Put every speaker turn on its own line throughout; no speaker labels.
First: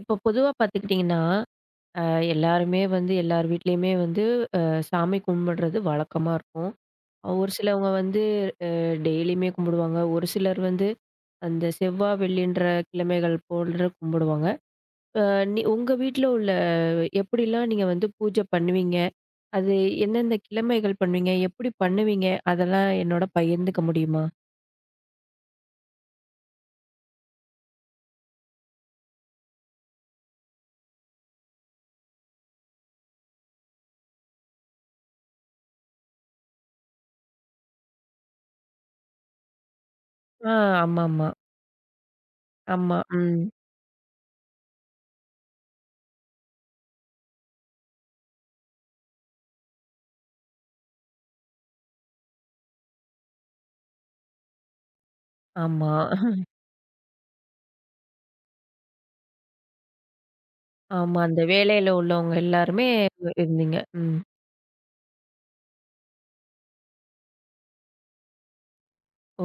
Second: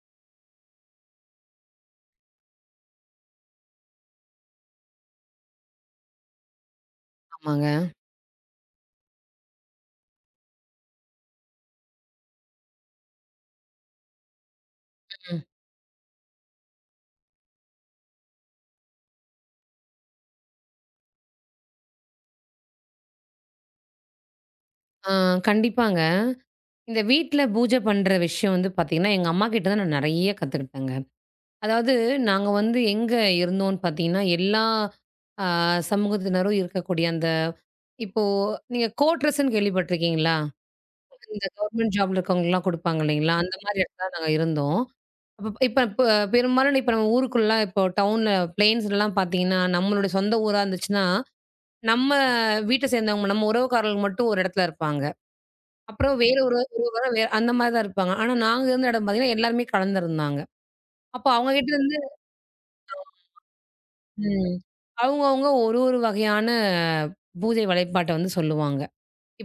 இப்போ பொதுவா பார்த்துக்கிட்டிங்கன்னா, அ எல்லாருமே வந்து எல்லார் வீட்லயுமே வந்து அ சாமி கும்பிடுறது வழக்கமா இருக்கும். ஒரு
ஆமாங்க.
சிலவங்க வந்து டெய்லியுமே கும்பிடுவாங்க. ஒரு சிலர் வந்து அந்த செவ்வா, வெள்ளின்ற கிழமைகள் போன்று கும்பிடுவாங்க. அ
ம்.
நீ உங்க வீட்ல உள்ள எப்படிலாம் நீங்க வந்து பூஜை பண்ணுவீங்க? அது எந்தெந்த கிழமைகள் பண்ணுவீங்க? எப்படி பண்ணுவீங்க? அதெல்லாம் என்னோட பகிர்ந்துக்க முடியுமா?
ஆ கண்டிப்பாங்க. இந்த வீட்ல பூஜை பண்ற விஷயம் வந்து பார்த்தீங்கன்னா, எங்க அம்மாகிட்ட தான் நான் நெறைய கத்துக்கிட்டேங்க. அதாவது நாங்க வந்து எங்க இருந்தோம்ன்னு பார்த்தீங்கன்னா, எல்லா அ சமூகத்தினரும் இருக்கக்கூடிய அந்த இப்போ நீங்க கோட்ரஸ்ன்னு கேள்விப்பட்டுருக்கீங்களா?
ஆ ஆமாமா.
இந்த கவர்மெண்ட் ஜாப்ல இருக்கவங்கலாம்
ஆமா.
குடுப்பாங்க இல்லைங்களா?
ம்.
அந்த மாரி இடத்துல நாங்க இருந்தோம். அப்பப் இப்ப இப்ப பெரும்பாலும் இப்ப நம்ம ஊருக்குள்ள இப்போ டவுன்ல பிளேன்ஸ்லலாம் பார்த்தீங்கன்னா, நம்மளுடைய சொந்த ஊரா இருந்துச்சுன்னா, நம்ம வீட்ட சேர்ந்தவங்க நம்ம உறவுக்காரர்கள் மட்டும் ஒரு இடத்துல இருப்பாங்க.
ஆமா.
அப்புறம் வேற ஒரு ஒரு வாரம் வேற அந்த மாரி தான் இருப்பாங்க. ஆனா நாங்க இருந்த இடம் பார்த்தீங்கன்னா, எல்லாருமே கலந்திருந்தாங்க.
ஆமா.
அப்போ
அந்த
அவங்க கிட்ட
வேலையில
இருந்து
உள்ளவங்க எல்லாருமே இருந்தீங்க. ம்.
ம். அவங்கவங்க ஒரு ஒரு வகையான பூஜை வழிபாட்ட வந்து சொல்லுவாங்க.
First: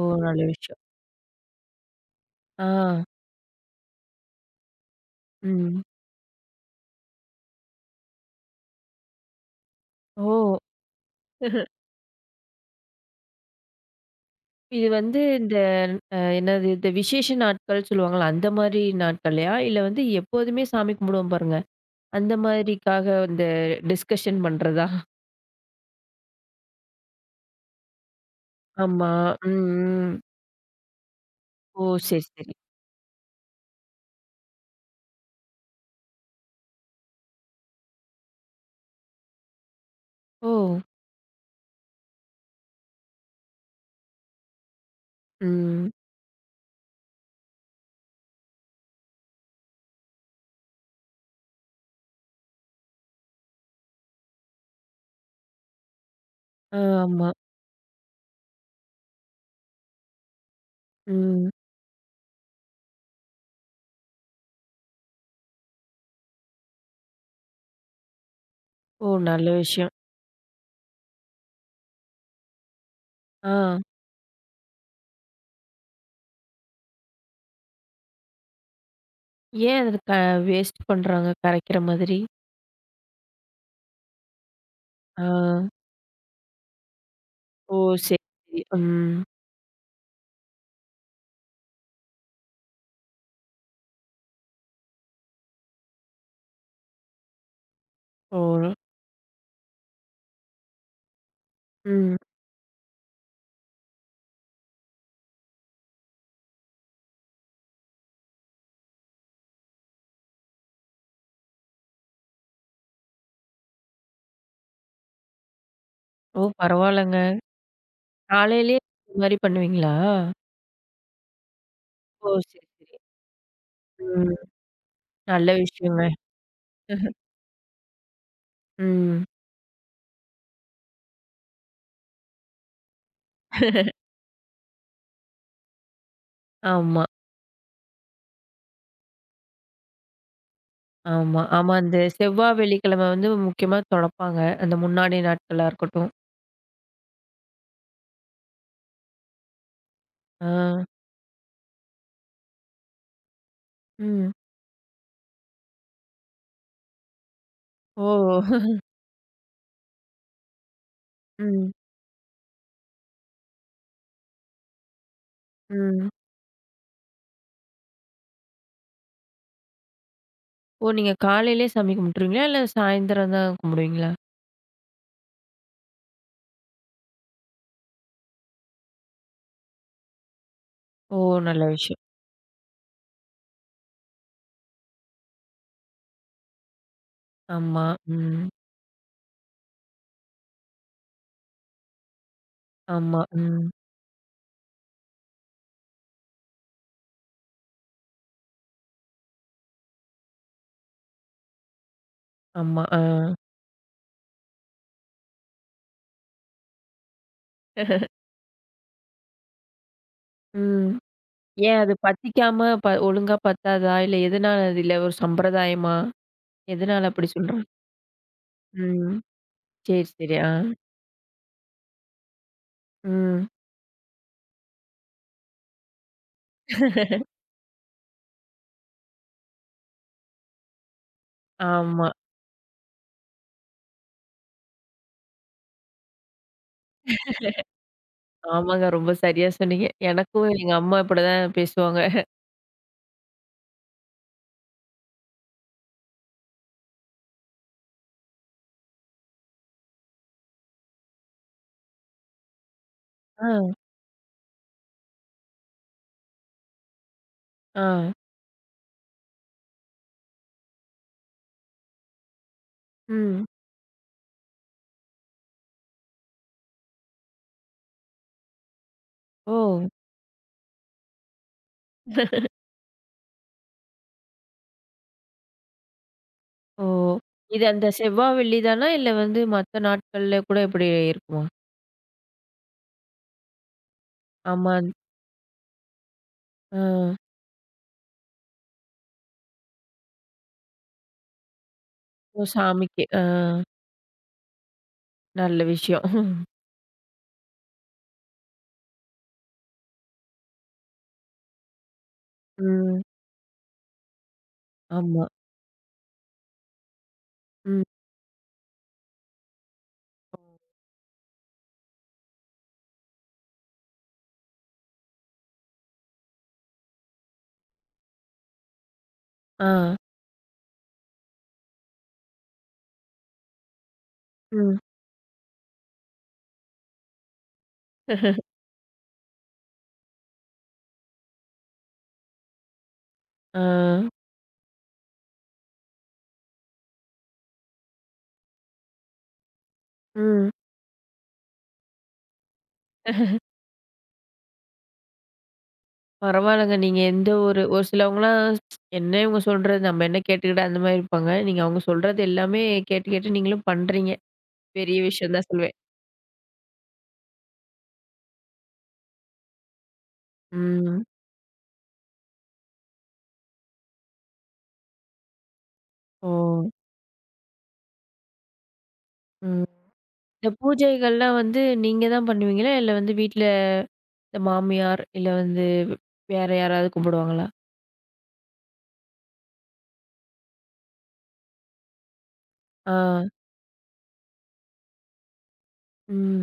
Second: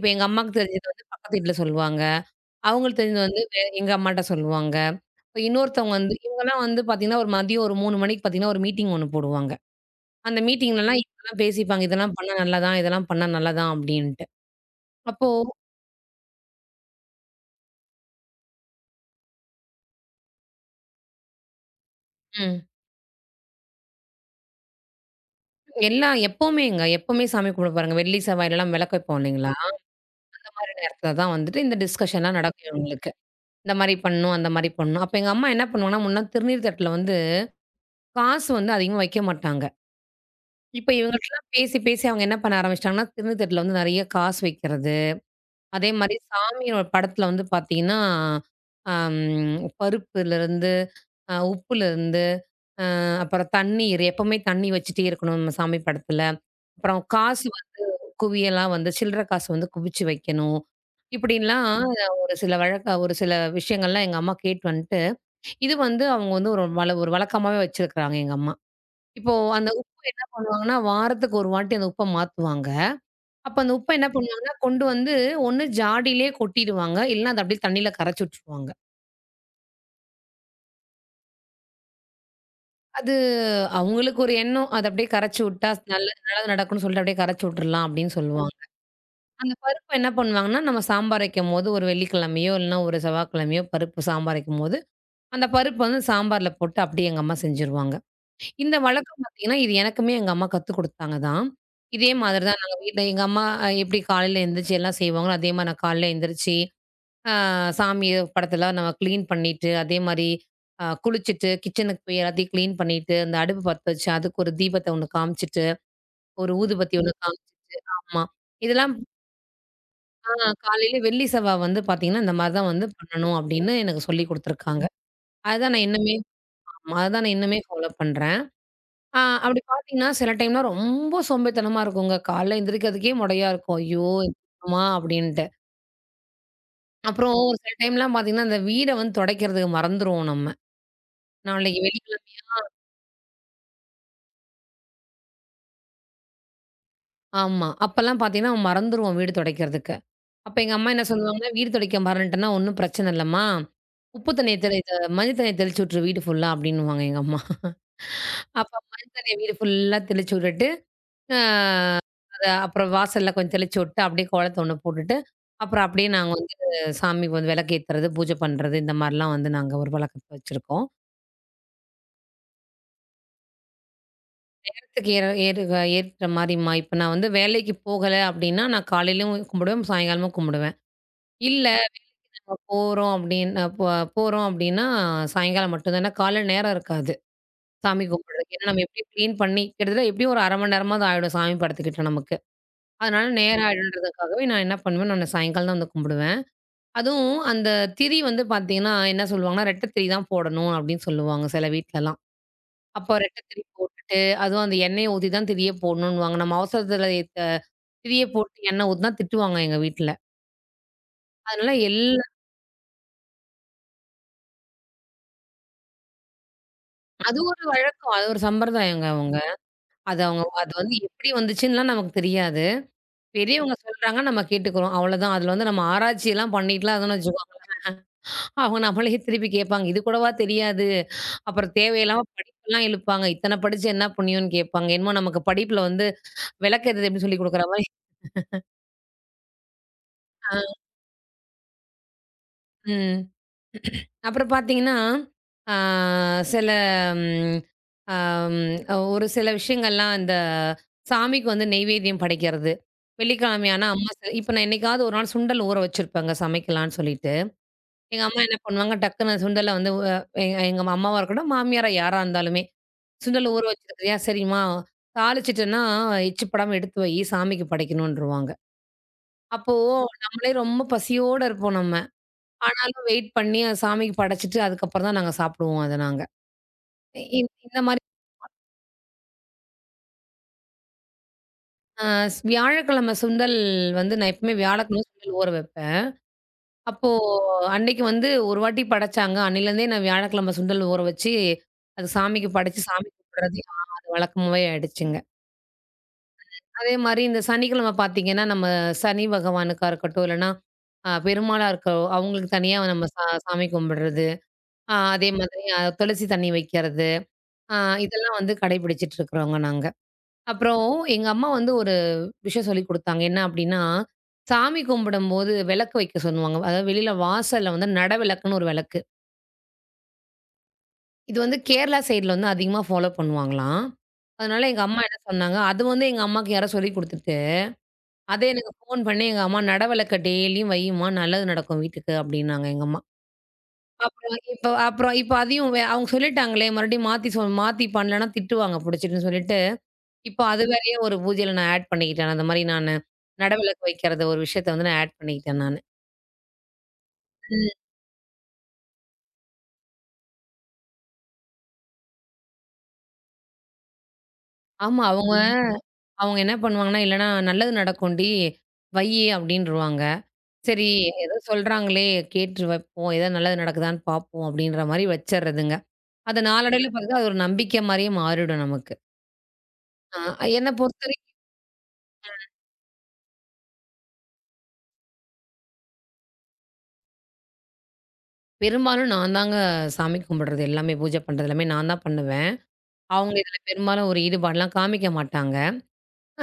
ஓ!
எங்க
நல்ல
அம்மாக்கு
விஷயம்.
தெரிஞ்சது வந்து பக்கத்து வீட்ல சொல்லுவாங்க.
ஆ.
அவங்களுக்கு தெரிஞ்சது வந்து எங்க அம்மாட்ட சொல்லுவாங்க. இப்ப
ம்.
இன்னொருத்தவங்க வந்து இவங்கலாம் வந்து பார்த்தீங்கன்னா, ஒரு மதியம் ஒரு 3 மணிக்கு பார்த்தீங்கன்னா, ஒரு மீட்டிங் ஒண்ணு போடுவாங்க. அந்த
ஓ!
மீட்டிங்லலாம் இதெல்லாம் பேசிப்பாங்க. இதெல்லாம் பண்ணா நல்லதான், இதெல்லாம் பண்ணா நல்லதான் அப்டின்ட்டு.
இது வந்து
அப்போ
இந்த அ என்னது இந்த விசேஷ நாட்கள் சொல்லுவாங்கல்ல, அந்த மாரி நாட்கள்லயா? இல்ல வந்து எப்போதுமே சாமி கும்பிடுவோம் பாருங்க, அந்த
ம்.
மாதிரிக்காக இந்த டிஸ்கஷன் பண்றதா?
எல்லாம் எப்பவுமேங்க, எப்பவுமே சாமி கும்பிட பாருங்க. வெள்ளி, செவ்வாயிலலாம் விளக்கு
ஆமா.
வைப்போம் இல்லைங்களா?
ம், ம்.
மாரி நேரத்துல தான் வந்துட்டு இந்த
ஓ! சரி,
டிஸ்கஷன்லாம்
சரி.
நடக்கும் இவங்களுக்கு. இந்த மாரி பண்ணணும், அந்த மாரி பண்ணணும். அப்ப எங்க அம்மா என்ன பண்ணுவாங்கன்னா, முன்ன திருநீர் தட்டுல வந்து காசு வந்து அதிகமா வைக்க மாட்டாங்க.
ஓ!
இப்ப இவங்கள்ட்டலாம் பேசி, பேசி அவங்க என்ன பண்ண ஆரம்பிச்சுட்டாங்கன்னா, திருநீர் தட்டுல வந்து நெறைய காசு வைக்கிறது. அதே
ம்.
மாரி சாமியோட படத்துல வந்து பாத்தீங்கன்னா, அம் பருப்புலருந்து, உப்புலருந்து, அப்புறம் தண்ணீர் எப்பவுமே தண்ணி வச்சுட்டே இருக்கணும் நம்ம சாமி படத்துல.
ஆ,
அப்புறம்
ஆமா.
காசு குவியலாம் வந்து சில்லற காசு வந்து குவிச்சு வைக்கணும்.
ம்.
இப்படின்லாம் ஒரு சில ஒரு சில விஷயங்கள்லாம் எங்க அம்மா கேட்டு வந்துட்டு, இது வந்து அவங்க வந்து ஒரு ஒரு வழக்கமாவே வச்சிருக்கிறாங்க எங்க அம்மா.
ஓ!
இப்போ
நல்ல
அந்த உப்பு
விஷயம்.
பண்ணுவாங்கன்னா, வாரத்துக்கு ஒரு வாட்டி அந்த உப்ப மாத்துவாங்க. அப்ப அந்த
ஆ.
உப்ப என்ன பண்ணுவாங்கன்னா, கொண்டு வந்து ஒண்ணு ஜாடியிலேயே கொட்டிடுவாங்க. இல்லன்னா அத அப்படியே தண்ணீல கரைச்சு விட்டுருவாங்க.
ஏன் அத க வேஸ்ட் பண்றாங்க கரைக்கிற மாதிரி?
அது அவங்களுக்கு ஒரு எண்ணம். அத அப்படியே
ஆ.
கரைச்சு விட்டா நல்லது நல்லது நடக்கும்னு சொல்லிட்டு அப்படியே கரைச்சு
ஓ!
விட்டுறலாம் அப்படின்னு
சரி,
சொல்லுவாங்க.
சரி. ம்.
அந்த பருப்பு என்ன பண்ணுவாங்கன்னா, நம்ம சாம்பார் வைக்கும்போது ஒரு வெள்ளிக்கிழமையோ, இல்லன்னா ஒரு செவ்வாய்க்கிழமையோ பருப்பு சாம்பார் வைக்கும்போது, அந்த பருப்பு வந்து சாம்பார்ல போட்டு அப்படியே எங்க அம்மா செஞ்சுருவாங்க.
ஓ!
இந்த வழக்கம் பார்த்தீங்கன்னா, இது எனக்குமே எங்க அம்மா கத்துக் குடுத்தாங்க தான். இதே
ம்.
மாதிரி தான் நாங்க வீட்ல எங்க அம்மா எப்படி காலையில எந்திரிச்சு எல்லாம் செய்வாங்களோ, அதே மாரி நான் காலையில எந்திரிச்சு, அ சாமி படத்தெல்லாம் நம்ம கிளீன் பண்ணிட்டு, அதே மாரி குளிச்சுட்டு, கிச்சனுக்கு போய் எல்லாத்தையும் கிளீன் பண்ணிட்டு, அந்த அடுப்பு பத்த வச்சு, அதுக்கு ஒரு தீபத்த ஒண்ணு காமிச்சுட்டு,
ஓ!
ஒரு ஊதுபத்தி ஒண்ணு
பரவால்லங்க.
ஆமா.
காலையிலயே
இதெல்லாம்
இந்த மாரி பண்ணுவீங்களா?
காலையில வெள்ளி, செவ்வா வந்து பார்த்தீங்கன்னா,
ஓ!
இந்த மாரி
சரி,
தான் வந்து
சரி.
பண்ணணும் அப்படின்னு எனக்கு சொல்லிக்
ம்.
குடுத்துருக்காங்க.
நல்ல
அதுதான் நான்
விஷயங்க.
இன்னுமே ஆமா. அதான் நான் இன்னுமே ஃபாலோ பண்றேன்.
ம்.
அப்படி பார்த்தீங்கன்னா, சில டைம்லாம் ரொம்ப சோம்பேறித்தனமா இருக்குங்க. காலைல எந்திரிக்கிறதுக்கே மொடையா இருக்கும். ஐயோ! எந்திரிக்கணுமா? அப்படின்ட்டு.
ஆமா,
அப்புறம் ஒரு சில டைம்லாம் பார்த்தீங்கன்னா, இந்த வீட வந்து துடைக்கிறதுக்கு மறந்துருவோம் நம்ம.
ஆமா, ஆமா.
நாளைக்கு
அந்த
வெள்ளிக்கிழமை
செவ்வா, வெள்ளிக்கிழமை வந்து முக்கியமா தொடைப்பாங்க. அந்த முன்னாடி நாட்களா இருக்கட்டும்.
ஆமா. அப்பலாம் பார்த்தீங்கன்னா, மறந்துருவோம் வீடு துடைக்கிறதுக்கு.
ஆ.
அப்ப எங்க அம்மா என்ன சொல்லுவாங்கன்னா, "வீடு துடைக்க மறந்துட்டேன்னா ஒண்ணும் பிரச்சனை இல்லம்மா. உப்பு
ம்.
தண்ணிய தெளி இது மஞ்சள் தண்ணிய தெளிச்சு விட்டுரு வீடு ஃபுல்லா" அப்படின்னுவாங்க எங்க அம்மா.
ஓ!
அப்ப மண் தண்ணீய வீடு ஃபுல்லா தெளிச்சு விட்டுட்டு, அ
ம்,
அத அப்புறம் வாசல்ல கொஞ்சம் தெளிச்சு விட்டு, அப்படியே கோலத்த ஒண்ணு போட்டுட்டு, அப்புறம் அப்படியே
ம்.
நாங்க வந்து சாமிக்கு வந்து விளக்கேத்துறது, பூஜை பண்றது, இந்த மாரிலாம் வந்து நாங்க ஒரு வழக்கத்த வச்சிருக்கோம்.
ஓ! நீங்க காலையிலயே சாமி கும்பிட்டுருவீங்களா? இல்ல சாயந்தரம் தான் கும்பிடுவீங்களா?
நேரத்துக்கு ஏற ஏறுக ஏற்ற மாரிம்மா, இப்ப நான் வந்து வேலைக்கு போகல அப்படின்னா, நான் காலையிலயும் கும்பிடுவேன், சாயங்காலமும் கும்பிடுவேன்.
ஓ!
இல்ல
நல்ல விஷயம்.
நம்ம போறோம் அப்படின்னா போறோம் அப்படின்னா, சாயங்காலம் மட்டும் தான். ஏன்னா காலையில நேரம் இருக்காது,
ஆமா.
சாமி
ம்.
கும்பிடுறதுக்கு. ஏன்னா நம்ம எப்படியும் கிளீன் பண்ணி கிட்டத்தட்ட எப்படியும் ஒரு 1/2 மணி நேரமாவது ஆயிடும் சாமி படத்துக்கிட்ட நமக்கு.
ஆமா.
அதனால நேரம்
ம்.
ஆயிடுன்றதுக்காகவே நான் என்ன பண்ணுவேன், நானு சாயங்காலம் தான் வந்து கும்பிடுவேன். அதுவும் அந்த திரி வந்து பார்த்தீங்கன்னா, என்ன சொல்லுவாங்கன்னா, ரெட்டை திரி தான் போடணும் அப்படின்னு சொல்லுவாங்க சில வீட்லலாம்.
ஆமா. ஆ.
அப்போ ரெட்டை திரி போட்டுட்டு, அதுவும் அந்த எண்ணெய ஊத்தி தான் திரியே போடணுன்னுவாங்க. நம்ம அவசரத்துல த திரிய போட்டு எண்ணெய் ஊத்துனா திட்டுவாங்க எங்க வீட்ல.
ம்.
அதனால
ஏன் அது
எல்லா
பத்திக்காம ப ஒழுங்கா பத்தாதா? இல்ல எதனால அது? இல்ல ஒரு சம்பிரதாயமா? எதனால அப்படி
அது ஒரு
சொல்றோம்?
வழக்கம். அது ஒரு சம்பிரதாயங்க
ம்.
அவங்க.
சரி,
அது
சரி.
அவங்க
ஆ.
அது வந்து எப்படி வந்துச்சுன்னுலாம் நமக்கு தெரியாது.
ம்.
பெரியவங்க சொல்றாங்க, நம்ம கேட்டுக்கிறோம். அவ்வளோதான். அதுல வந்து நம்ம ஆராய்ச்சிலாம் பண்ணிட்டுலாம் இருந்தோம்னு வச்சுக்கோங்க அவங்க நம்மளே திருப்பி கேட்பாங்க. இது கூடவா தெரியாது? அப்புறம்
ஆமா.
தேவையில்லாம படிப்பெல்லாம் இழுப்பாங்க. இத்தன படிச்சு என்ன புண்ணியம்னு கேட்பாங்க. என்னமோ நமக்கு படிப்புல வந்து விளக்கெதுறது எப்படி சொல்லிக் குடுக்குற மாரி.
ஆமாங்க. ரொம்ப சரியா சொன்னீங்க. எனக்கும்
ஆ,
எங்க அம்மா இப்படிதான் பேசுவாங்க.
ம். அப்புறம் பார்த்தீங்கன்னா, ஆ சில ம் அம் ஒரு சில விஷயங்கள்லாம் இந்த சாமிக்கு வந்து நெய்வேத்தியம் படைக்கிறது.
ஆ,
வெள்ளிக்கிழமை ஆனா அம்மா இப்ப நான் என்னைக்காவது ஒரு நாள் சுண்டல் ஊற வச்சிருப்பேங்க சமைக்கலான்னு சொல்லிட்டு.
ஆ.
எங்க அம்மா என்ன பண்ணுவாங்க, டக்குன்னு சுண்டல வந்து எங்க எங்க அம்மாவா இருக்கட்டும், மாமியாரா யாரா இருந்தாலுமே
ம்.
சுண்டல் ஊற வச்சிருக்கியா? சரிம்மா, தாளிச்சுட்டேன்னா, எச்சு படாம எடுத்து வை, சாமிக்கு படைக்கணுன்ருவாங்க.
ஓ!
அப்போ நம்மளே ரொம்ப பசியோட இருப்போம் நம்ம. ஆனாலும் வெயிட் பண்ணி அது சாமிக்கு படைச்சுட்டு, அதுக்கப்புறம் தான் நாங்க சாப்பிடுவோம் அத நாங்க.
ஓ!
இ
இது
இந்த
அந்த
மாரி
செவ்வா, வெள்ளி தானா? இல்ல வந்து மத்த நாட்கள்ல கூட இப்படி இருக்குமா?
அ வியாழக்கிழமை சுண்டல் வந்து நான் எப்பவுமே
ஆமா.
வியாழக்கிழமை சுண்டல் ஊற வைப்பேன்.
ஆ.
அப்போ அன்னைக்கு வந்து ஒரு வாட்டி படைச்சாங்க. அன்னையிலேருந்தே நான் வியாழக்கிழமை சுண்டல் ஊற வச்சு, அது
ஓ!
சாமிக்கு படைச்சு
சாமிக்கு.
சாமி
ஆ.
கும்பிடுறது அது வழக்கமாவே ஆயிடுச்சுங்க.
நல்ல விஷயம்.
அதே மாரி இந்த சனிக்கிழமை பார்த்தீங்கன்னா, நம்ம சனி பகவானுக்கா இருக்கட்டும், இல்லன்னா பெருமாளா இருக்க அவங்களுக்கு தனியா
ம்.
நம்ம சாமி கும்பிடுறது.
ஆமா.
அதே மாதிரி துளசி தண்ணி வைக்கிறது. அ
ம்.
இதெல்லாம் வந்து கடைபிடிச்சிட்டு இருக்கிறவங்க நாங்க. அப்புறம் எங்க அம்மா வந்து ஒரு விஷயம் சொல்லிக் குடுத்தாங்க. என்ன அப்டின்னா, சாமி கும்பிடும்போது விளக்கு வைக்க சொல்லுவாங்க. அதாவது வெளியில வாசல்ல வந்து நட விளக்குன்னு ஒரு விளக்கு.
ஆ.
இது வந்து கேரளா சைட்ல வந்து அதிகமா ஃபாலோ பண்ணுவாங்களாம். அதனால
ம்.
எங்க அம்மா என்ன சொன்னாங்க, அது வந்து எங்க அம்மாக்கு யாரோ சொல்லிக் குடுத்துட்டு அதே எனக்கு ஃபோன் பண்ணி எங்க அம்மா "நடவலக்க டெய்லியும் வையும்மா, நல்லது நடக்கும் வீட்டுக்கு" அப்டின்னாங்க எங்க அம்மா.
ஆ.
அப்புறம் இப்ப அப்புறம் இப்ப அதையும் அவங்க சொல்லிட்டாங்களே, மறுபடியும் மாத்தி மாத்தி பண்ணலன்னா திட்டுவாங்க புடிச்சுட்டுன்னு சொல்லிட்டு, இப்போ
ம்.
அது வேறயே ஒரு பூஜையில நான் ஆட் பண்ணிக்கிட்டேன். அந்த மாரி நானு நடவிளக்கு வைக்கிறத ஒரு விஷயத்த வந்து நான் ஆட் பண்ணிக்கிட்டேன் நானு.
பரவாயில்லங்க. நீங்க எந்த ஒரு ஒரு
ம்.
சிலவங்கலாம் என்ன இவங்க சொல்றது? நம்ம என்ன கேட்டுக்கிட்டு அந்த மாரி இருப்பாங்க. நீங்க அவங்க சொல்றது எல்லாமே கேட்டு நீங்களும் பண்றீங்க. பெரிய
ஆமா, அவங்க
விஷயம் தான் சொல்வேன்.
அவங்க என்ன பண்ணுவாங்கன்னா, "இல்லன்னா நல்லது நடக்கும்டி, வையி" அப்டின்ருவாங்க. சரி
ம்.
ஏதோ சொல்றாங்களே கேட்டு வைப்போம், ஏதோ நல்லது நடக்குதான்னு பார்ப்போம் அப்டின்ற மாரி வச்சர்றதுங்க.
ஓ!
அத நாளடைவில பார்த்தா அது ஒரு நம்பிக்கை மாரியே மாறிடும் நமக்கு.
ம்.
ஆ
இந்த
என்ன
பூஜைகள்லாம்
பொறுத்தவரைக்கும்
வந்து நீங்க தான் பண்ணுவீங்களா? இல்ல வந்து வீட்ல இந்த மாமியார், இல்ல வந்து வேற யாராவது கும்பிடுவாங்களா?
பெரும்பாலும் நான் தாங்க சாமி கும்பிடுறது எல்லாமே, பூஜை பண்றது எல்லாமே நான் தான் பண்ணுவேன்.
ஆ.
அவங்க இதில பெரும்பாலும் ஒரு ஈடுபாடுலாம் காமிக்க மாட்டாங்க.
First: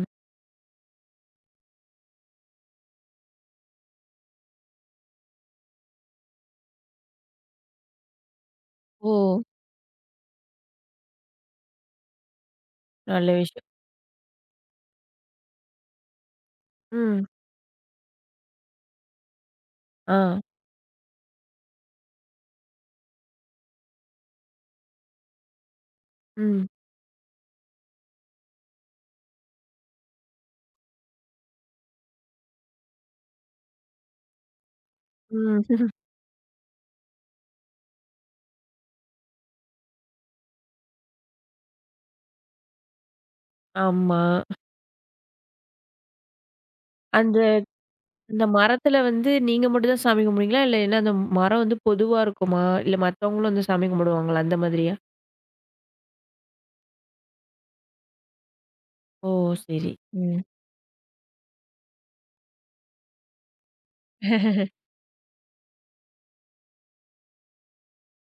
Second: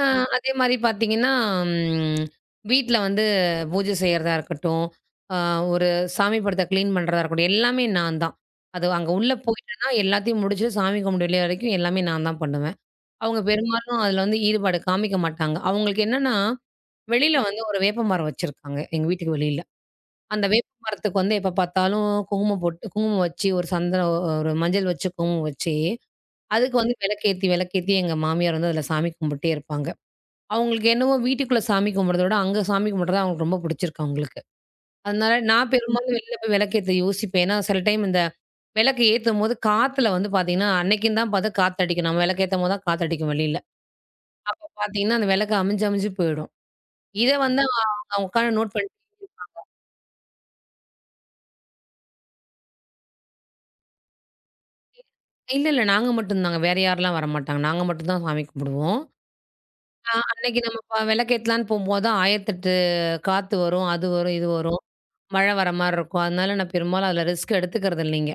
ஆ அதே மாரி பார்த்தீங்கன்னா, ம் வீட்ல வந்து பூஜை செய்றதா இருக்கட்டும், ஆ ஒரு சாமி படத்த கிளீன் பண்றதா இருக்கட்டும், எல்லாமே நான் தான். அது அங்க
ஓ!
உள்ள போயிட்டேன்னா எல்லாத்தையும் முடிச்சுட்டு சாமி கும்பிட்டு வெளிய வரைக்கும் எல்லாமே நான் தான் பண்ணுவேன்.
நல்ல
அவங்க
விஷயம்.
பெரும்பாலும் அதில வந்து ஈடுபாடு காமிக்க மாட்டாங்க. அவங்களுக்கு என்னன்னா
ம்.
வெளியில வந்து ஒரு வேப்பமரம் வச்சிருக்காங்க, எங்க வீட்டுக்கு வெளியில.
ஆ.
அந்த வேப்பமரத்துக்கு வந்து எப்ப பார்த்தாலும் குங்குமம் போட்டு குங்குமம் வச்சு, ஒரு சந்தனம் ஒரு மஞ்சள் வச்சு, குங்குமம் வச்சு,
ம்.
அதுக்கு வந்து விளக்கேத்தி விளக்கேத்தி எங்க மாமியார் வந்து அதில சாமி கும்பிட்டே இருப்பாங்க. அவங்களுக்கு என்னவோ வீட்டுக்குள்ள சாமி கும்பிடுறத விட, அங்க சாமி கும்பிடுறது தான் அவங்களுக்கு ரொம்ப பிடிச்சிருக்கு அவங்களுக்கு. அதனால நான்
ம்.
பெரும்பாலும் வெளியில போய் விளக்கேத்த யோசிப்பேன். ஏன்னா சில டைம் இந்த விளக்கு ஏத்தும்போது காத்துல வந்து பார்த்தீங்கன்னா, அன்னைக்குன்னு தான் பார்த்து காத்தடிக்கும். நம்ம விளக்கு ஏத்தும்போது தான் காத்தடிக்கும் வெளியில.
ஆமா.
அப்ப பார்த்தீங்கன்னா, அந்த விளக்கு அமிஞ்சு அமிஞ்சு போயிடும். இத
அந்த
வந்து அவங்க
அந்த
உட்காந்து நோட் பண்ணி
மரத்துல வந்து நீங்க மட்டும் தான் சாமி கும்பிடுவீங்களா? இல்ல என்ன அந்த மரம் வந்து பொதுவா இருக்குமா? இல்ல மத்தவங்களும் வந்து சாமி கும்பிடுவாங்களா? அந்த மாதிரியா?
இல்ல, இல்ல. நாங்க மட்டும் தாங்க. வேற யாரெல்லாம் வரமாட்டாங்க. நாங்க மட்டும் தான் சாமி கும்பிடுவோம்.
ஓ! சரி. ம்.
அன்னைக்கு நம்ம விளக்கேத்தலான்னு போம்போது தான் 1008 காத்து வரும், அது வரும், இது வரும். மழை வர மாரி இருக்கும். அதனால நான் பெரும்பாலும் அதுல ரிஸ்க் எடுத்துக்கிறது இல்லைங்க.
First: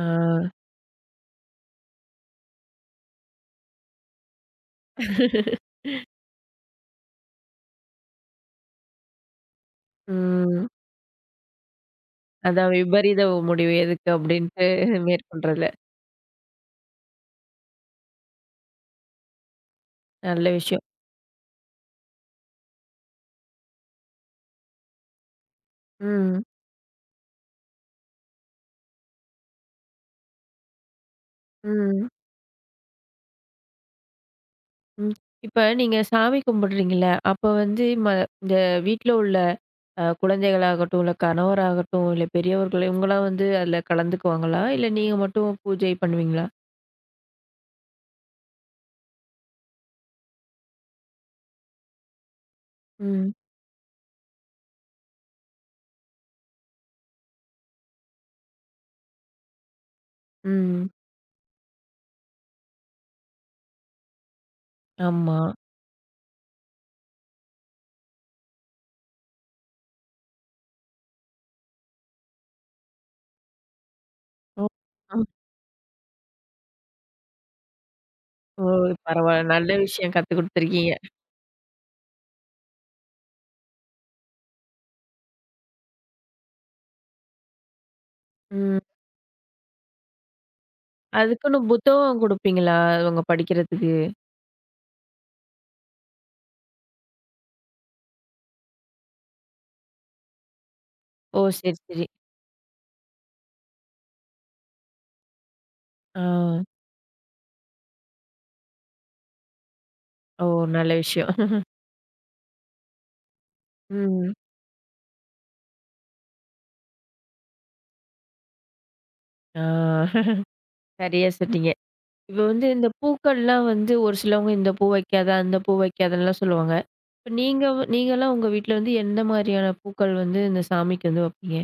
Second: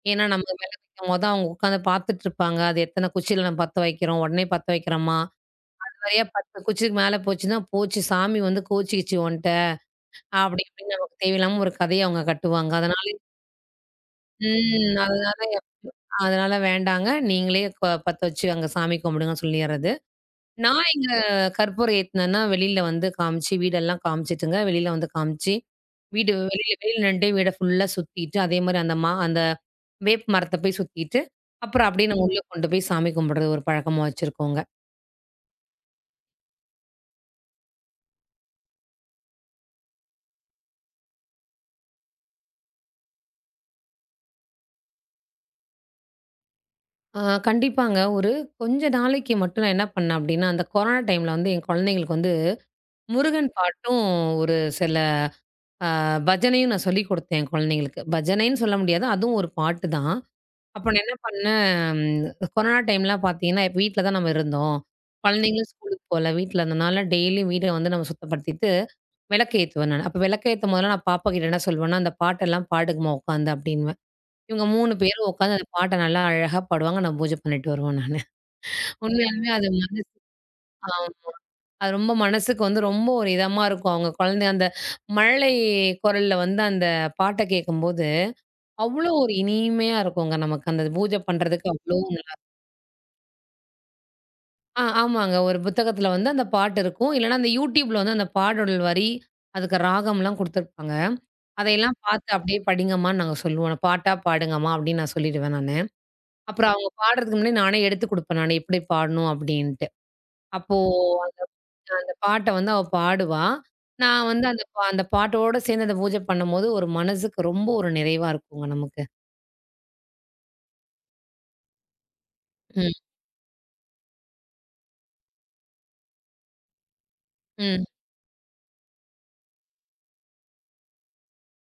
ஆ.
ஏன்னா நம்ம விளக்கு வைக்கும்போது அவங்க உட்காந்து பார்த்துட்டு இருப்பாங்க. அது எத்தனை குச்சியில நம்ம பத்த வைக்கிறோம், உடனே பத்த வைக்கிறோமா? நெறைய 10 குச்சிக்கு மேல போச்சுன்னா, போச்சு சாமி வந்து கோச்சிக்கிச்சு உன்ட்ட. அப்படி
ம்.
இப்படின்னு நமக்கு தேவையில்லாம ஒரு கதைய அவங்க கட்டுவாங்க.
அதான்
அதனால
விபரீத முடிவு எதுக்கு அப்படின்ட்டு
ம். அதனால
மேற்கொள்றதுல.
அதனால வேண்டாங்க. நீங்களே பத்த வச்சு அங்க சாமி கும்பிடுங்கன்னு சொல்லிர்றது.
நல்ல விஷயம்.
நான் கற்பூரம் ஏத்துனேன்னா, வெளில வந்து காமிச்சு, வீடெல்லாம் காமிச்சுட்டுங்க. வெளில வந்து காமிச்சு, வீடு
ம்.
வெளில வெளில நின்னுட்டே வீட ஃபுல்லா சுத்திட்டு, அதே மாரி அந்த அந்த வேப்ப மரத்த போய் சுத்திட்டு, அப்புறம்
ம்.
அப்படியே நம்ம உள்ள கொண்டு போய் சாமி கும்பிடுறது ஒரு பழக்கமா வச்சிருக்கோங்க.
ம். இப்ப நீங்க சாமி கும்பிடுறீங்கல்ல, அப்ப வந்து ம இந்த வீட்ல உள்ள அ குழந்தைகளாகட்டும், இல்ல கணவராகட்டும், இல்ல பெரியவர்கள் இவங்கலாம் வந்து அதுல கலந்துக்குவாங்களா? இல்ல நீங்க மட்டும் பூஜை பண்ணுவீங்களா?
ஆ கண்டிப்பாங்க. ஒரு கொஞ்ச நாளைக்கு மட்டும் நான் என்ன பண்ணேன் அப்படின்னா, அந்த கொரோனா டைம்ல வந்து என் குழந்தைங்களுக்கு வந்து
ம்.
முருகன் பாட்டும், ஒரு சில அ பஜனையும் நான் சொல்லிக் குடுத்தேன் என் குழந்தைங்களுக்கு. பஜனைன்னு சொல்ல முடியாது. அதுவும் ஒரு பாட்டு தான். அப்ப
ம்.
நான் என்ன பண்ணேன், கொரோனா டைம்லாம் பார்த்தீங்கன்னா, இப்ப வீட்ல தான் நம்ம இருந்தோம்.
ஆமா.
குழந்தைங்களும் ஸ்கூலுக்கு போல. வீட்ல இருந்தனால டெய்லியும் வீட வந்து நம்ம சுத்தப்படுத்திட்டு, விளக்கு ஏத்துவேன் நானு. அப்ப விளக்கு ஏத்தும் போதெல்லாம் நான் பாப்பா கிட்ட என்ன சொல்லுவேன்னா, "அந்த பாட்டெல்லாம் பாடுங்கம்மா உட்காந்து" அப்படின்னுவேன். இவங்க
ஓ!
3
அ.
பேரும் உட்காந்து அந்த பாட்ட நல்லா அழகா பாடுவாங்க. நான் பூஜை பண்ணிட்டு வருவேன் நானு.
ஓ! பரவால்ல.
உண்மையாலுமே அது
நல்ல
மனசு
விஷயம் கத்து
ஆ
குடுத்துருக்கீங்க.
அது ரொம்ப மனசுக்கு வந்து ரொம்ப ஒரு இதமா இருக்கும். அவங்க குழந்தை அந்த மழலை குரல்ல வந்து அந்த பாட்ட கேட்கும்போது,
ம்.
அவ்வளோ ஒரு இனிமையா இருக்குங்க நமக்கு. அந்த பூஜை
அதுக்குன்னு
பண்றதுக்கு அவ்வளோ
புத்தகம் குடுப்பீங்களா? அவங்க படிக்கிறதுக்கு?
ஆமாங்க. ஒரு புத்தகத்துல வந்து அந்த பாட்டு இருக்கும். இல்லன்னா அந்த YouTubeல வந்து அந்த பாடல் வரி, அதுக்கு ராகம்லாம் குடுத்துருப்பாங்க.
ஓ! சரி,
அதையெல்லாம்
சரி.
பார்த்து அப்படியே படிங்கம்மான்னு நாங்க சொல்லுவோம். பாட்டா பாடுங்கம்மா அப்படின்னு நான் சொல்லிடுவேன் நானு.
ஆ.
அப்புறம் அவங்க பாடுறதுக்கு முன்னாடி நானே எடுத்து குடுப்பேன் நானு எப்படி பாடணும் அப்படின்ட்டு.
ஓ!
அப்போ
நல்ல விஷயம்.
அந்த பாட்ட வந்து அவ பாடுவா. நான்
ம்.
வந்து அந்த அந்த பாட்டோட சேர்ந்து அந்த பூஜை பண்ணும்போது ஒரு மனசுக்கு ரொம்ப ஒரு நிறைவா இருக்குங்க நமக்கு.
ஆ. சரியா சொன்னீங்க. இப்ப வந்து இந்த
ம்,
பூக்கள்லாம் வந்து ஒரு சிலவங்க இந்த பூ வைக்காத, அந்த பூ வைக்காதல்லாம் சொல்லுவாங்க. இப்ப நீங்க
ம்.
நீங்கலாம் உங்க வீட்ல வந்து எந்த மாரியான பூக்கள் வந்து இந்த சாமிக்கு வந்து வைப்பீங்க?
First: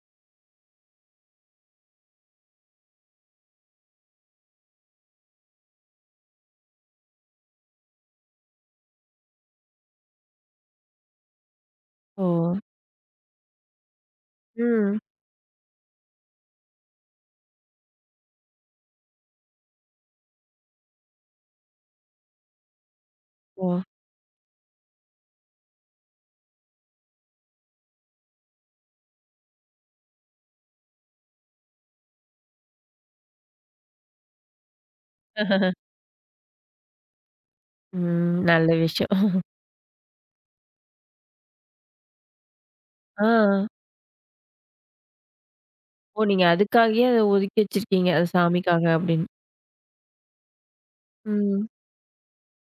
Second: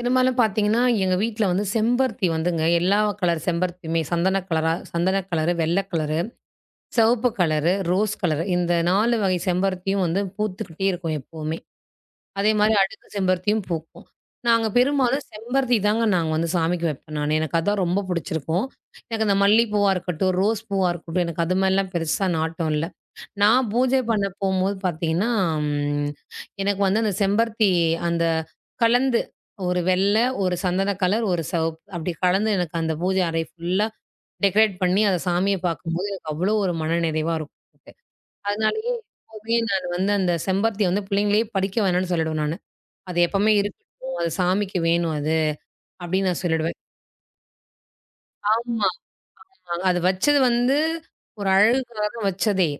பெரும்பாலும் பார்த்தீங்கன்னா, எங்க வீட்ல வந்து செம்பருத்தி வந்துங்க எல்லா கலர் செம்பருத்தியுமே சந்தன கலரு, வெள்ள கலரு சிவப்பு கலரு, ரோஸ் கலரு இந்த 4 வகை செம்பருத்தியும் வந்து பூத்துக்கிட்டே இருக்கும் எப்பவுமே.
ஓ!
அதேமாரி அடுக்கு செம்பருத்தியும் பூக்கும். நாங்க
ம்.
பெரும்பாலும் செம்பருத்தி தாங்க நாங்க வந்து சாமிக்கு வைப்பேன் நானு. எனக்கு அதான் ரொம்ப புடிச்சிருக்கும். எனக்கு அந்த மல்லிப்பூவா இருக்கட்டும், ரோஸ் பூவா இருக்கட்டும், எனக்கு அது மாரிலாம் பெருசா நாட்டம் இல்ல. நான்
ஓ!
பூஜை பண்ண போம்போது பார்த்தீங்கன்னா, ம் எனக்கு வந்து அந்த செம்பருத்தி அந்த கலந்து ஒரு வெள்ள, ஒரு சந்தன கலர், ஒரு சிவப்பு அப்படி கலந்து எனக்கு அந்த பூஜை அறை ஃபுல்லா டெக்கரேட் பண்ணி அத சாமிய பார்க்கும்போது எனக்கு அவ்வளோ ஒரு மன நிறைவா இருக்கும்.
ம். நல்ல
அதனாலேயே
விஷயம்.
எப்பவுமே நான் வந்து அந்த செம்பருத்திய வந்து பிள்ளைங்களே படிக்க வேணான்னு சொல்லிடுவேன் நானு. அது
ஆ.
எப்பவுமே இருக்கட்டும். அது சாமிக்கு வேணும் அது
ஓ!
அப்படின்னு நான்
நீங்க
சொல்லிடுவேன்.
அதுக்காகயே அத ஒதுக்கி வச்சிருக்கீங்க. அது சாமிக்காக
ஆமா,
அப்படின்னு.
ஆமாங்க. அது வச்சது வந்து ஒரு
ம்.
அழகுக்காக தான் வச்சதே.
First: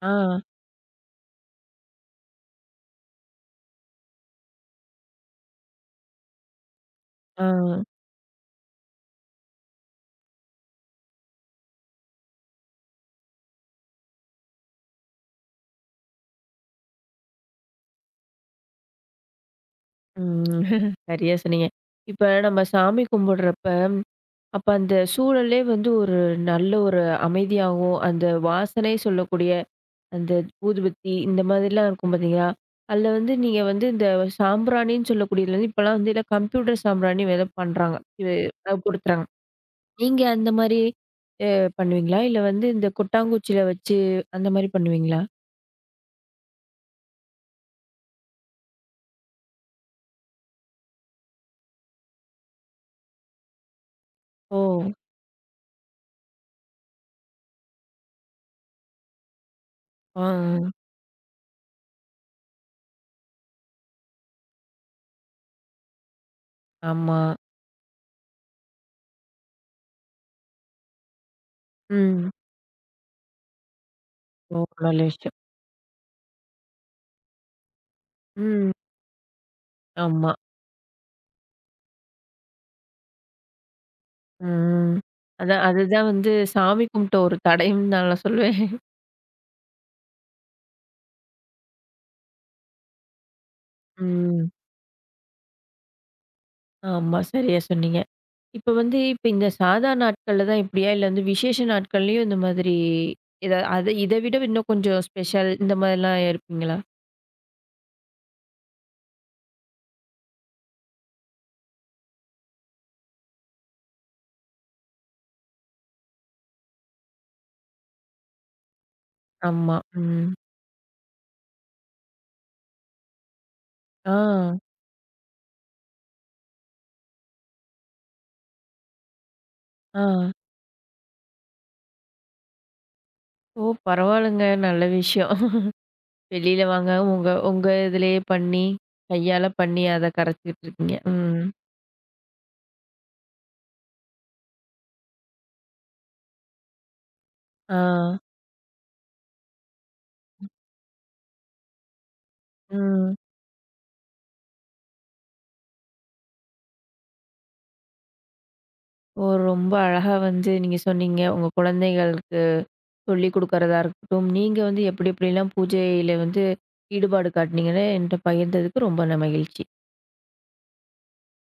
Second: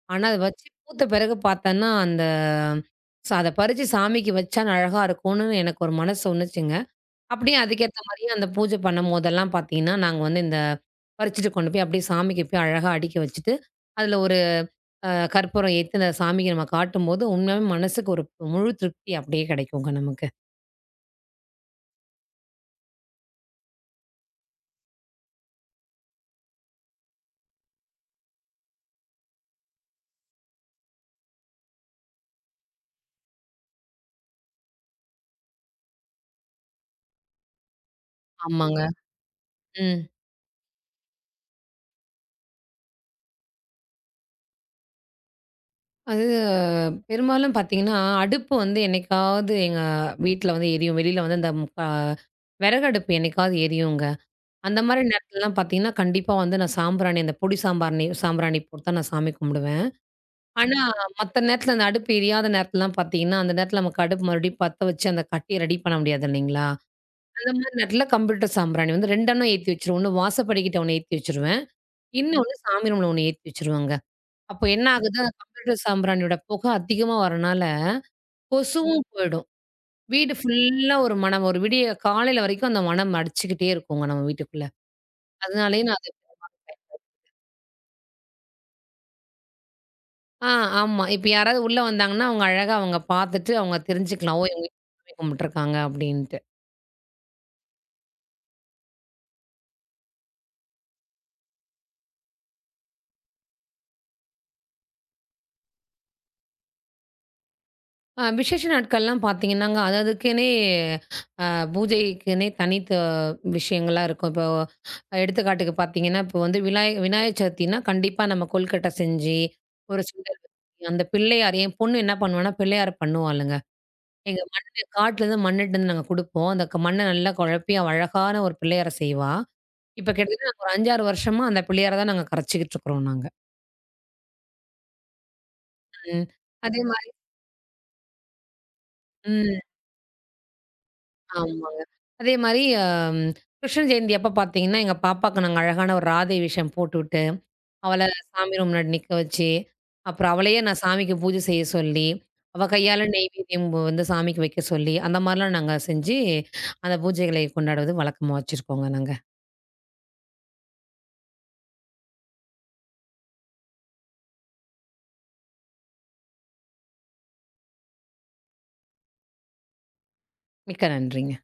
ஆ,
ஆனா அது வச்சு பூத்த பிறகு பார்த்தேன்னா, அந்த அத பறிச்சு சாமிக்கு வச்சா அழகா இருக்கும்னு எனக்கு ஒரு மனசு சொன்னுச்சுங்க.
ஆ,
அப்படியே அதுக்கேத்த மாரியே அந்த பூஜை பண்ணும்போதெல்லாம் பார்த்தீங்கன்னா, நாங்க வந்து இந்த பறிச்சுட்டு கொண்டு போய் அப்படியே சாமிக்கு போய் அழகா அடுக்கி வச்சுட்டு, அதில ஒரு அ கற்பூரம் ஏத்தி அந்த சாமிக்கு நம்ம காட்டும்போது, உண்மையாவே மனசுக்கு ஒரு முழு திருப்தி அப்படியே கிடைக்குங்க நமக்கு.
ம். சரியா சொன்னீங்க. இப்ப நம்ம சாமி கும்பிடுறப்ப, அப்ப அந்த சூழலே வந்து ஒரு நல்ல ஒரு அமைதியாவும், அந்த வாசனை சொல்லக்கூடிய அந்த ஊதுபத்தி இந்த மாதிரிலாம் இருக்கும் பார்த்தீங்களா? அதில வந்து நீங்க வந்து இந்த சாம்பிராணின்னு சொல்லக்கூடியதுல வந்து இப்பலாம் வந்து எல்லாம் கம்ப்யூட்டர் சாம்பிராணி ஏதோ பண்றாங்க. இது அ
ஆமாங்க.
குடுத்துறாங்க.
ம்.
நீங்க அந்த மாரி அ பண்ணுவீங்களா? இல்ல வந்து இந்த கொட்டாங்குச்சில வச்சு அந்த மாரி பண்ணுவீங்களா?
அது பெரும்பாலும் பார்த்தீங்கன்னா, அடுப்பு வந்து என்னைக்காவது எங்க வீட்ல வந்து எரியும். வெளியில வந்து அந்த ப விறகு அடுப்பு என்னைக்காவது எரியுங்க.
ஓ!
அந்த மாரி நேரத்துலலாம் பார்த்தீங்கன்னா, கண்டிப்பா வந்து நான் சாம்பிராணி அந்த பொடி சாம்பிராணி போட்டு தான் நான் சாமி கும்பிடுவேன்.
ஆ, ஆ.
ஆனா, மத்த நேரத்துல அந்த அடுப்பு எரியாத நேரத்துலலாம் பார்த்தீங்கன்னா, அந்த நேரத்துல நமக்கு அடுப்பு மறுபடியும் பத்த வச்சு அந்த கட்டிய ரெடி பண்ண முடியாது இல்லைங்களா?
ஆமா.
அந்த மாரி நேரத்துல கம்ப்யூட்டர் சாம்பிராணி வந்து 2 ஏத்தி வச்சுருவேன். ஒண்ணு வாசப்படிக்கிட்ட ஒண்ணு ஏத்தி வச்சுருவேன்.
ம்.
இன்னொன்னு சாமி ரூம்ல ஒண்ணு ஏத்தி வச்சுருவேங்க. அப்போ
ஓ!
என்ன
நல்ல
ஆகுது, அந்த
விஷயம்.
கம்ப்யூட்டர் சாம்பிராணியோட புகை அதிகமா வரனால,
ம்.
கொசுவும் போயிடும்.
ஆமா.
வீடு ஃபுல்லா ஒரு மணம். ஒரு விடிய காலையில வரைக்கும் அந்த மணம் அடிச்சுக்கிட்டே இருக்குங்க நம்ம வீட்டுக்குள்ள.
ம். அதான்
அதனாலயே நான்
அதுதான்
அது
வந்து சாமி கும்பிட்ட ஒரு தடயம்ன்னு நான் சொல்லுவேன்.
ஆ ஆமா. இப்ப யாராவது உள்ள வந்தாங்கன்னா, அவங்க அழகா அவங்க பாத்துட்டு அவங்க தெரிஞ்சுக்கலாம். ஓ!
ம்.
இவங்க வீட்டுல சாமி கும்பிட்டுருக்காங்க அப்படின்ட்டு.
ஆமா. சரியா சொன்னீங்க. இப்ப வந்து இந்த சாதா நாட்கள்ல தான் இப்படியா? இல்ல வந்து விசேஷ நாட்கள்லயும் இந்த மாதிரி ஏதா அத இத விட இன்னும் கொஞ்சம் ஸ்பெஷல் இந்த மாதிரிலாம் இருப்பீங்களா?
விசேஷ நாட்கள்லாம் பார்த்தீங்கன்னாங்க, அது அதுக்குன்னே அ பூஜைக்குன்னே தனித்த விஷயங்களா இருக்கும். இப்போ எடுத்துக்காட்டுக்கு பார்த்தீங்கன்னா, இப்போ வந்து விநாயகர் சதுர்த்தினா கண்டிப்பா நம்ம கொழுக்கட்டை செஞ்சு,
ஆமா.
ஒரு
ம்.
சுண்டல் வச்சு, அந்த பிள்ளையார் என் பொண்ணு என்ன பண்ணுவான்னா, பிள்ளையார் பண்ணுவாளுங்க.
ஆ.
எங்க மண்ணு மண்ணுட்டருந்து நாங்க குடுப்போம். அந்த மண்ண நல்லா குழப்பி அவ அழகான ஒரு பிள்ளையார செய்வா.
ஆ.
இப்போ கிட்டத்தட்ட நாங்க ஒரு 5, 6 வருஷமா அந்த பிள்ளையார தான் நாங்க கரைச்சுக்கிட்டு இருக்கிறோம் நாங்க.
ஓ! பரவாயில்லங்க. நல்ல விஷயம்.
ம்.
வெளியில
அதே
வாங்க
மாரி
உங்க உங்க இதுலயே பண்ணி, கையால
ம்.
பண்ணி அத கரைச்சுக்கிட்டு இருக்கீங்க. ம்.
ஆமாங்க. அதே மாரி கிருஷ்ண ஜெயந்தி அப்ப பார்த்தீங்கன்னா, எங்க பாப்பாக்கு நாங்க அழகான ஒரு ராதை வேஷம் போட்டுவிட்டு,
ஆ.
அவள சாமி ரூம் முன்னாடி நிக்க வச்சு, அப்புறம் அவளையே நான் சாமிக்கு பூஜை செய்ய சொல்லி, அவ கையால
ம்.
நெய்வேத்தியம் வந்து சாமிக்கு வைக்க சொல்லி, அந்த மாரிலாம் நாங்க செஞ்சு, அந்த பூஜைகளை கொண்டாடுவது வழக்கமா வச்சிருக்கோங்க நாங்க.
ஓ! ரொம்ப அழகா வந்து நீங்க சொன்னீங்க. உங்க குழந்தைகளுக்கு சொல்லிக் குடுக்கறதா இருக்கட்டும், நீங்க வந்து எப்படி எப்படிலாம் பூஜையில வந்து ஈடுபாடு காட்டுனீங்கன்னு என்ட்ட பகிர்ந்ததுக்கு ரொம்ப ந மகிழ்ச்சி.
மிக்க நன்றிங்க.